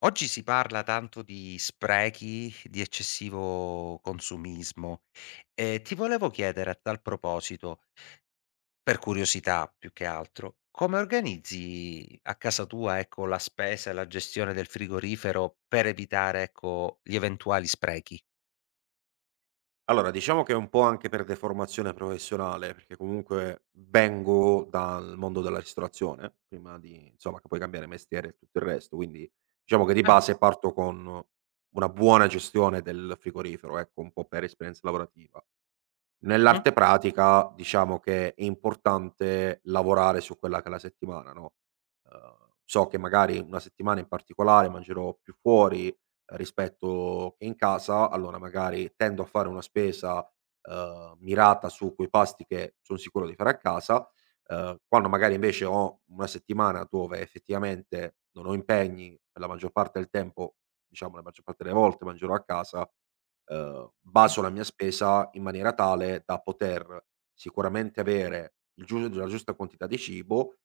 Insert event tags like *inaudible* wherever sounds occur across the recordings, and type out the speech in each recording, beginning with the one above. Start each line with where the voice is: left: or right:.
left: Oggi si parla tanto di sprechi, di eccessivo consumismo. Ti volevo chiedere a tal proposito, per curiosità più che altro, come organizzi a casa tua, ecco, la spesa e la gestione del frigorifero per evitare, ecco, gli eventuali sprechi?
right: Allora, diciamo che è un po' anche per deformazione professionale, perché comunque vengo dal mondo della ristorazione, prima di insomma, che poi cambiare mestiere e tutto il resto, quindi diciamo che di
left: Ah.
right: base parto con una buona gestione del frigorifero, ecco, un po' per esperienza lavorativa.
left: Mh.
right: Nell'arte pratica diciamo che è importante lavorare su quella che è la settimana, no, so che magari una settimana in particolare mangerò più fuori, rispetto che in casa, allora magari tendo a fare una spesa, mirata su quei pasti che son sicuro di fare a casa. Quando magari invece ho una settimana dove effettivamente non ho impegni, per la maggior parte del tempo, diciamo la maggior parte delle volte mangerò a casa. Ehm,
left: Sì.
right: baso la mia spesa in maniera tale da poter sicuramente avere il giu la giusta quantità di cibo,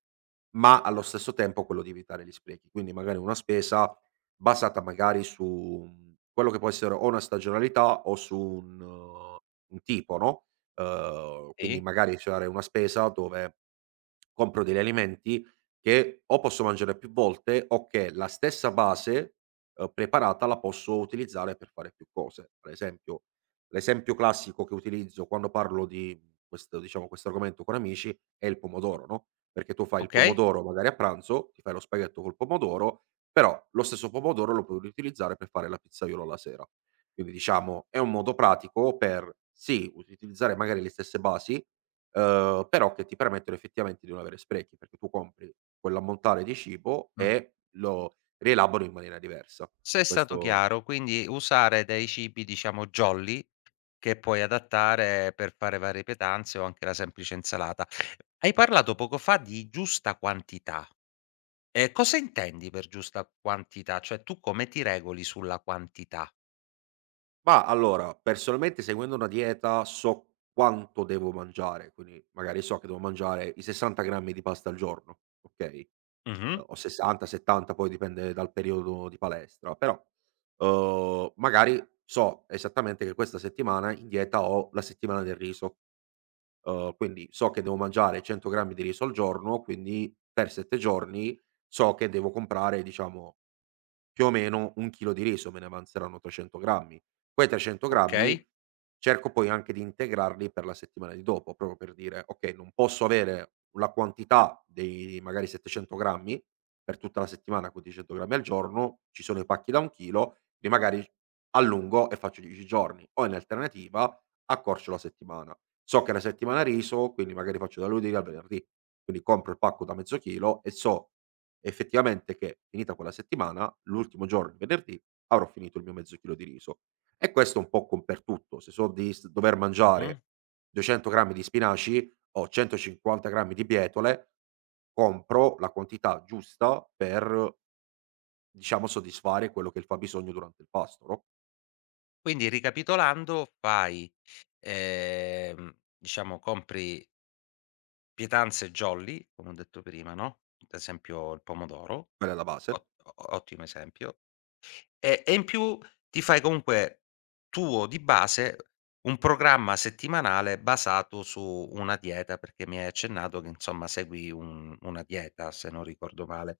right: ma allo stesso tempo quello di evitare gli sprechi. Quindi magari una spesa basata magari su, quello che può essere o una stagionalità o su eh, un tipo, no, quindi
left: Sì,
right: magari fare una spesa dove compro degli alimenti che o posso mangiare più volte o che la stessa base, preparata la posso utilizzare per fare più cose. Per esempio l'esempio classico che utilizzo quando parlo di questo, diciamo, questo argomento con amici è il pomodoro, no, perché tu fai il
left: okay.
right: pomodoro magari a pranzo, ti fai lo spaghetto col pomodoro, però lo stesso pomodoro lo puoi riutilizzare per fare la pizzaiola la sera. Quindi diciamo è un modo pratico per, sì, utilizzare magari le stesse basi, però che ti permettono effettivamente di non avere sprechi, perché tu compri quell'ammontare di cibo
left: Mh.
right: e lo rielabori in maniera diversa.
left: Se è stato
right: Questo
left: chiaro, quindi usare dei cibi, diciamo, jolly, che puoi adattare per fare varie pietanze o anche la semplice insalata. Hai parlato poco fa di giusta quantità. Cosa intendi per giusta quantità? Cioè, tu come ti regoli sulla quantità?
right: Ma allora, personalmente seguendo una dieta so quanto devo mangiare, quindi magari so che devo mangiare i 60 grammi di pasta al giorno, okay,
left: Mh-mh.
right: o 60, 70 poi dipende dal periodo di palestra, però, magari so esattamente che questa settimana in dieta ho la settimana del riso. Quindi so che devo mangiare 100 grammi di riso al giorno, quindi per 7 giorni so che devo comprare, diciamo, più o meno 1 chilo di riso, me ne avanzeranno 300 grammi. Quei 300 grammi
left: Okay.
right: cerco poi anche di integrarli per la settimana di dopo, proprio per dire: "Okay, non posso avere la quantità dei magari 700 grammi per tutta la settimana con 100 grammi al giorno, ci sono i pacchi da 1 chilo, li magari allungo e faccio 10 giorni o in alternativa accorcio la settimana". So che è la settimana riso, quindi magari faccio dal lunedì al venerdì. Quindi compro il pacco da mezzo chilo e so effettivamente che finita quella settimana, l'ultimo giorno, il venerdì, avrò finito il mio mezzo chilo di riso. E questo un po' con per tutto. Se so di dover
left: Mh-mh.
right: mangiare 200 grammi di spinaci o 150 grammi di bietole, compro la quantità giusta per, diciamo, soddisfare quello che è il fabbisogno durante il pasto, no?
left: Quindi ricapitolando ehm, diciamo compri pietanze jolly, come ho detto prima, no, ad esempio il pomodoro,
right: Quella è la base.
left: ot o ottimo esempio. E in più ti fai comunque tuo di base un programma settimanale basato su una dieta, perché mi hai accennato che insomma segui un una dieta, se non ricordo male.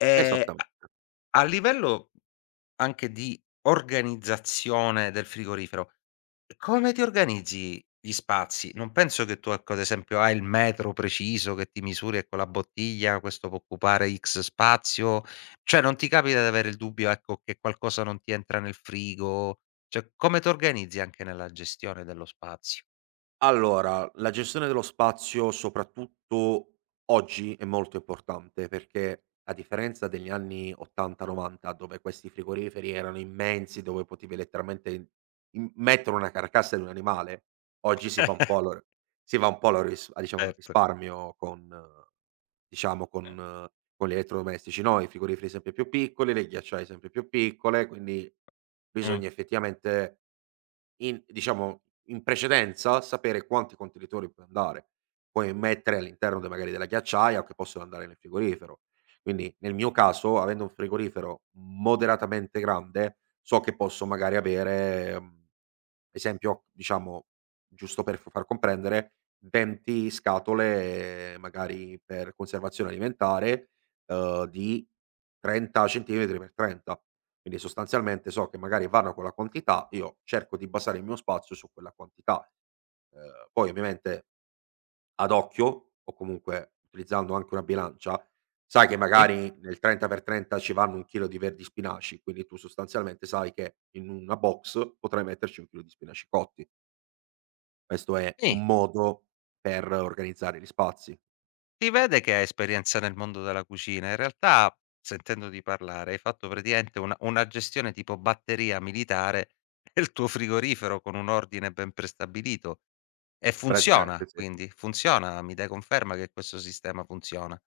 left: Ehm, a
right: Esattamente.
left: A livello anche di organizzazione del frigorifero, come ti organizzi gli spazi? Non penso che tu, ecco, ad esempio, hai il metro preciso che ti misuri, ecco, la bottiglia, questo può occupare X spazio, cioè non ti capita di avere il dubbio, ecco, che qualcosa non ti entra nel frigo? Cioè, come t'organizzi anche nella gestione dello spazio?
right: Allora, la gestione dello spazio, soprattutto oggi, è molto importante perché a differenza degli anni 80, 90 dove questi frigoriferi erano immensi, dove potevi letteralmente in in mettere una carcassa di un animale, oggi si va un po' allo ris a diciamo al
left: Certo.
right: risparmio con diciamo con gli elettrodomestici, no, i frigoriferi sempre più piccoli, le ghiacciaie sempre più piccole, quindi
left: Mh.
right: bisogna effettivamente in diciamo, in precedenza sapere quanti contenitori puoi mettere all'interno de magari della ghiacciaia o che possono andare nel frigorifero. Quindi nel mio caso, avendo un frigorifero moderatamente grande, so che posso magari avere, esempio, diciamo, giusto per f far comprendere, 20 scatole, magari per conservazione alimentare, di 30 centimetri per 30. Quindi sostanzialmente so che magari vanno con la quantità, io cerco di basare il mio spazio su quella quantità. Poi ovviamente ad occhio, o comunque utilizzando anche una bilancia, sai che
left: Sì?
right: magari nel 30 per 30 ci vanno 1 chilo di verdi spinaci, quindi tu sostanzialmente sai che in una box potrai metterci 1 chilo di spinaci cotti. Questo è
left: Sì.
right: un modo per organizzare gli spazi.
left: Si vede che hai esperienza nel mondo della cucina. In realtà, sentendoti parlare, hai fatto praticamente una gestione tipo batteria militare *laughs* del tuo frigorifero con un ordine ben prestabilito e funziona,
right: Praticamente sì.
left: quindi funziona. Mi dai conferma che questo sistema funziona?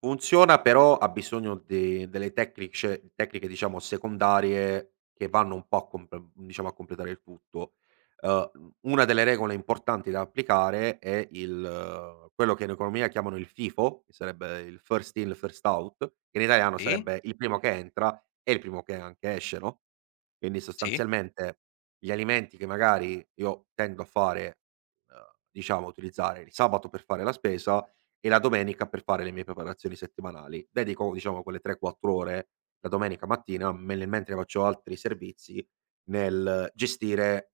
right: Funziona, però ha bisogno de delle tecnice tecniche diciamo secondarie che vanno un po' a comp diciamo a completare il tutto. Una delle regole importanti da applicare è il quello che in economia chiamano il FIFO, che sarebbe il first in first out, che in italiano
left: Sì,
right: sarebbe il primo che entra e il primo che anche esce, no, quindi
left: sì,
right: sostanzialmente gli alimenti che magari io tendo a fare, diciamo utilizzare il sabato per fare la spesa, e la domenica per fare le mie preparazioni settimanali. Dedico diciamo quelle 3, 4 ore la domenica mattina, me nel mentre faccio altri servizi, nel gestire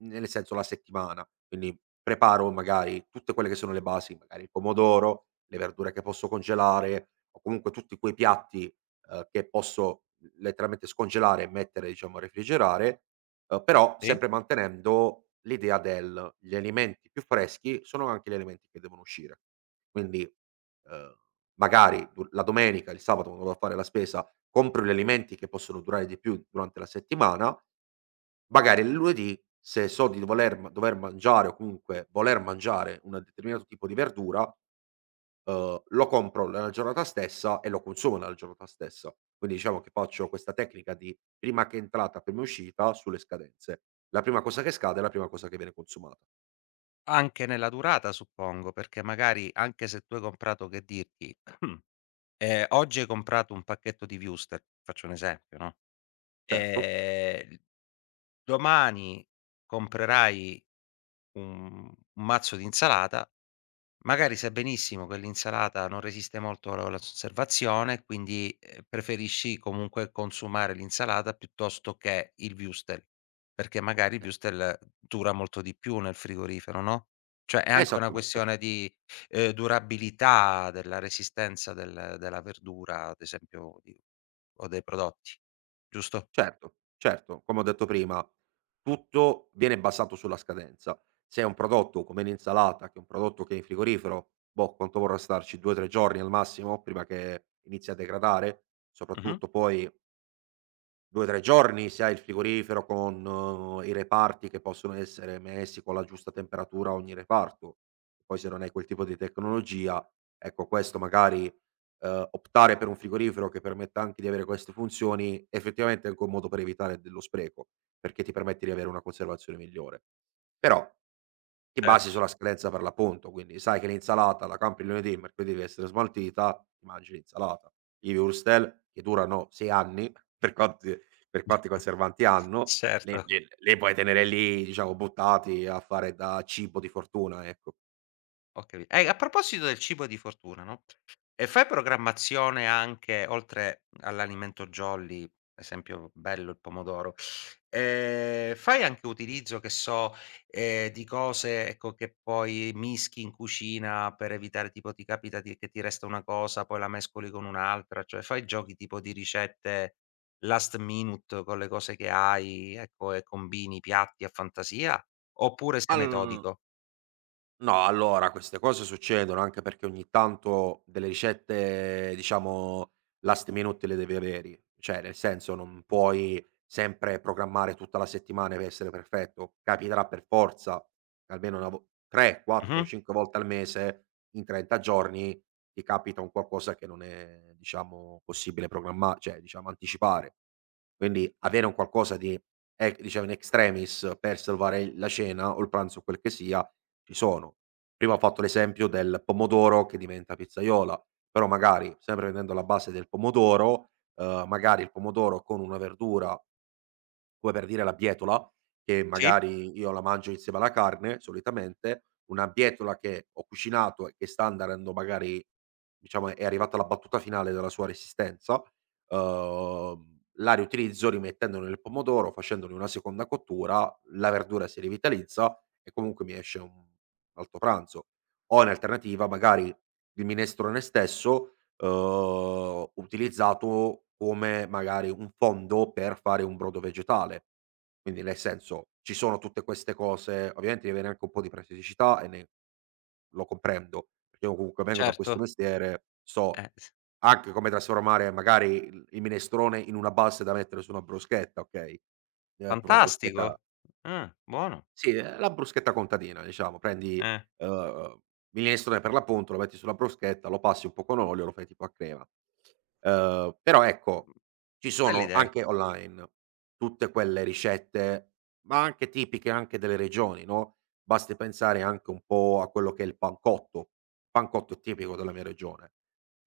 right: nel senso la settimana. Quindi preparo magari tutte quelle che sono le basi, magari il pomodoro, le verdure che posso congelare o comunque tutti quei piatti, che posso letteralmente scongelare e mettere diciamo a refrigerare. Però
left: sì.
right: sempre mantenendo l'idea del gli alimenti più freschi sono anche gli alimenti che devono uscire. Quindi, uhm, magari du la domenica, il sabato quando vado a fare la spesa, compro gli alimenti che possono durare di più durante la settimana, magari il lunedì se so di dover mangiare o comunque voler mangiare un determinato tipo di verdura, lo compro nella giornata stessa e lo consumo nella giornata stessa. Quindi diciamo che faccio questa tecnica di prima che entrata, prima uscita sulle scadenze. La prima cosa che scade è la prima cosa che viene consumata.
left: Anche nella durata suppongo, perché magari anche se tu hai comprato, che dirti, *clears throat* oggi hai comprato un pacchetto di wurstel, faccio un esempio, no,
right: Certo,
left: ehm domani comprerai un mazzo di insalata, magari sai benissimo che l'insalata non resiste molto alla conservazione, quindi, preferisci comunque consumare l'insalata piuttosto che il würstel, perché magari il würstel dura molto di più nel frigorifero, no, cioè è anche una
right: esattamente.
left: questione di, durabilità della resistenza del della verdura, ad esempio, di o dei prodotti, giusto?
right: Certo, certo, come ho detto prima, tutto viene basato sulla scadenza. Se è un prodotto come l'insalata, che è un prodotto che è in frigorifero, boh, quanto vorrà starci? 2, 3 giorni al massimo prima che inizi a degradare?
left: Mh-mh,
right: Soprattutto poi 2, 3 giorni, se hai il frigorifero con, i reparti che possono essere messi con la giusta temperatura a ogni reparto. Poi se non hai quel tipo di tecnologia, ecco questo magari, optare per un frigorifero che permetta anche di avere queste funzioni, effettivamente è anche un modo per evitare dello spreco, perché ti permette di avere una conservazione migliore. Però ti basi
left: certo,
right: sulla scadenza per l'appunto, quindi sai che l'insalata la campi il lunedì, il mercoledì deve essere smaltita, ti mangi l'insalata. I würstel che durano 6 anni, *laughs* per quanti per quanti
left: *laughs*
right: conservanti hanno, le
left: certo.
right: le le puoi tenere lì, diciamo, buttati a fare da cibo di fortuna, ecco.
left: Ho capi e a proposito del cibo di fortuna, no, e fai programmazione anche oltre all'alimento jolly, ad esempio bello il pomodoro, fai anche utilizzo, che so, di cose, ecco, che poi mischi in cucina per evitare tipo ti capita di che ti resta una cosa, poi la mescoli con un'altra, cioè fai giochi tipo di ricette last minute con le cose che hai, ecco, e combini piatti a fantasia, oppure sei
right: Al
left: metodico?
right: No, allora queste cose succedono anche perché ogni tanto delle ricette, diciamo, last minute le devi avere. Cioè, nel senso, non puoi sempre programmare tutta la settimana per essere perfetto. Capiterà per forza che almeno 3, 4,
left: Mh-mh.
right: 5 volte al mese in 30 giorni ti capita un qualcosa che non è, diciamo, possibile programmare, cioè, diciamo, anticipare. Quindi avere un qualcosa di, diciamo, in extremis per salvare la cena o il pranzo, quel che sia, ci sono. Prima ho fatto l'esempio del pomodoro che diventa pizzaiola, però magari sempre prendendo la base del pomodoro, magari il pomodoro con una verdura come per dire la bietola, che
left: Sì,
right: magari io la mangio insieme alla carne solitamente, una bietola che ho cucinato e che sta andando magari diciamo è arrivata alla battuta finale della sua resistenza, uhm, la riutilizzo rimettendone il pomodoro, facendone una seconda cottura, la verdura si rivitalizza e comunque mi esce un alto pranzo. O in alternativa magari il minestrone stesso utilizzato come magari un fondo per fare un brodo vegetale. Quindi nel senso, ci sono tutte queste cose, ovviamente mi viene anche un po' di praticità e ne lo comprendo, perché io comunque vengo da
left: certo.
right: questo mestiere, so
left: S
right: anche come trasformare magari il minestrone in una base da mettere su una bruschetta, okay, per una bruschetta
left: Fantastico. Buono.
right: sì, la bruschetta contadina diciamo. Prendi,
left: Eh,
right: uhm, minestrone per l'appunto, lo metti sulla bruschetta, lo passi un po' con olio, lo fai tipo a crema. Però
left: mh,
right: ecco, ci sono
left: bell'idea.
right: anche online tutte quelle ricette, ma anche tipiche anche delle regioni, no, basti pensare anche un po' a quello che è il pancotto. Il pancotto è tipico della mia regione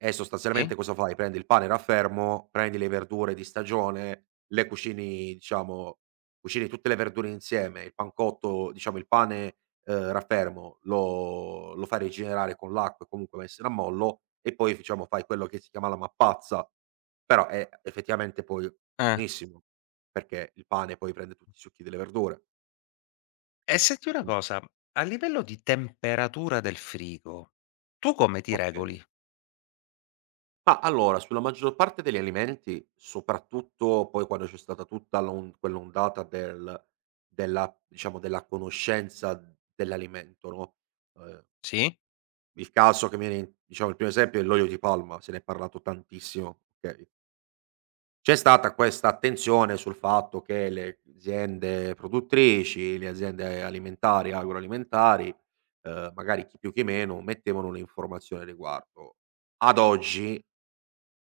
right: e
left: Sì.
right: sostanzialmente cosa fai? Prendi il pane raffermo, prendi le verdure di stagione, le cucini, diciamo. Cucini tutte le verdure insieme, il pancotto diciamo il pane, raffermo lo fai rigenerare con l'acqua e comunque va a essere a mollo e poi diciamo fai quello che si chiama la mappazza, però è effettivamente poi
left: Eh.
right: buonissimo, perché il pane poi prende tutti i succhi delle verdure,
left: E senti una
right: quindi.
left: cosa, a livello di temperatura del frigo, tu come ti
right: Okay.
left: regoli?
right: Ma allora, sulla maggior parte degli alimenti, soprattutto poi quando c'è stata tutta l'on quell'ondata della diciamo della conoscenza dell'alimento, no, ehm
left: Sì.
right: il caso che mi viene in diciamo il primo esempio è l'olio di palma, se ne è parlato tantissimo, okay. C'è stata questa attenzione sul fatto che le aziende produttrici, le aziende alimentari, agroalimentari, magari chi più chi meno, mettevano un'informazione a riguardo. Ad oggi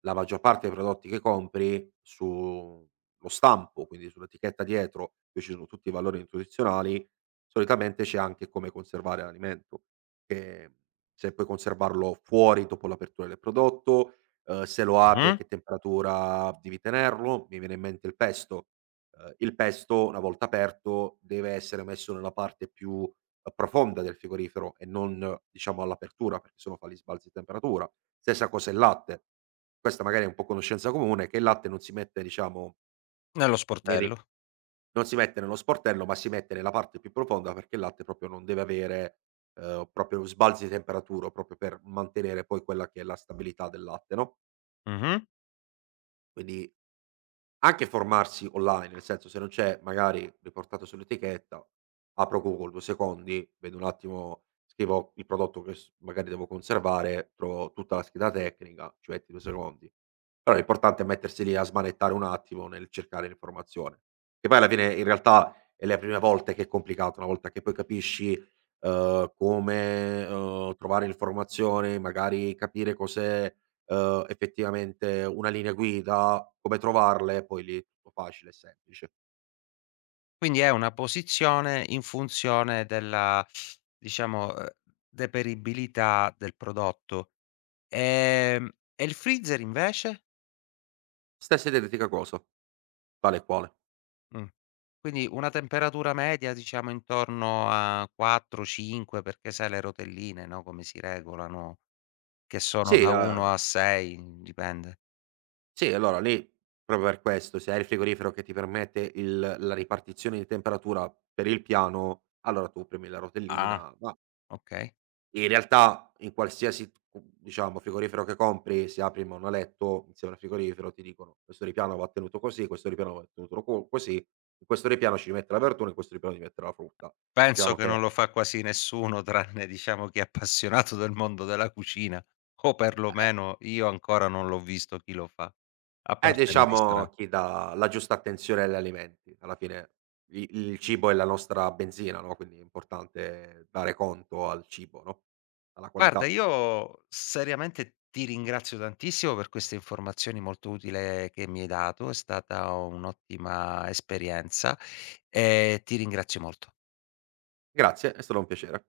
right: la maggior parte dei prodotti che compri sullo stampo, quindi sull'etichetta dietro, dove ci sono tutti i valori nutrizionali, solitamente c'è anche come conservare l'alimento, che se puoi conservarlo fuori dopo l'apertura del prodotto, se lo apri a
left: Mh-mh.
right: che temperatura devi tenerlo. Mi viene in mente il pesto una volta aperto deve essere messo nella parte più profonda del frigorifero e non, diciamo all'apertura, perché se no fa gli sbalzi di temperatura. Stessa cosa il latte. Questa magari è un po' conoscenza comune, che il latte non si mette diciamo
left: Nello
right: nei ri
left: sportello.
right: non si mette nello sportello, ma si mette nella parte più profonda perché il latte proprio non deve avere, proprio sbalzi di temperatura, proprio per mantenere poi quella che è la stabilità del latte, no,
left: Mh-mh.
right: quindi anche formarsi online, nel senso se non c'è magari riportato sull'etichetta, apro Google 2 secondi, vedo un attimo, scrivo il prodotto che s magari devo conservare, trovo tutta la scheda tecnica, ci metti 2 secondi. Però l'importante è mettersi lì a smanettare un attimo nel cercare l'informazione. Che poi alla fine in realtà è le prime volte che è complicato, una volta che poi capisci, come, trovare informazioni, magari capire cos'è, effettivamente una linea guida, come trovarle, poi lì è tutto facile e semplice.
left: Quindi è una posizione in funzione della, diciamo, deperibilità del prodotto. Ehm, e il freezer invece?
right: Stessa identica cosa, tale e quale.
left: Mh. Quindi una temperatura media diciamo intorno a 4, 5, perché sai le rotelline, no, come si regolano, che sono
right: Sì,
left: da 1 a 6, dipende.
right: sì, allora lì proprio per questo, se hai il frigorifero che ti permette il la ripartizione di temperatura per il piano, allora tu premi la
left: Ah.
right: rotellina, ma
left: Okay.
right: e in realtà in qualsiasi, diciamo, frigorifero che compri, se apri il monoletto insieme al frigorifero ti dicono: "Questo ripiano va tenuto così, questo ripiano va tenuto co così, in questo ripiano ci mette la verdura, in questo ripiano ci mette la frutta".
left: Penso
right: Diciamo
left: che non
right: che
left: lo fa quasi nessuno tranne diciamo chi è appassionato del mondo della cucina, o
right: è
left: perlomeno io ancora non l'ho visto chi lo fa, a
right: è
left: parte nei
right: diciamo
left: ristora.
right: chi dà la giusta attenzione agli alimenti. Alla fine i il cibo è la nostra benzina, no, quindi è importante dare conto al cibo, no, alla
left: Guarda,
right: qualità.
left: io seriamente ti ringrazio tantissimo per queste informazioni molto utile che mi hai dato, è stata un'ottima esperienza e ti ringrazio molto.
right: Grazie, è stato un piacere.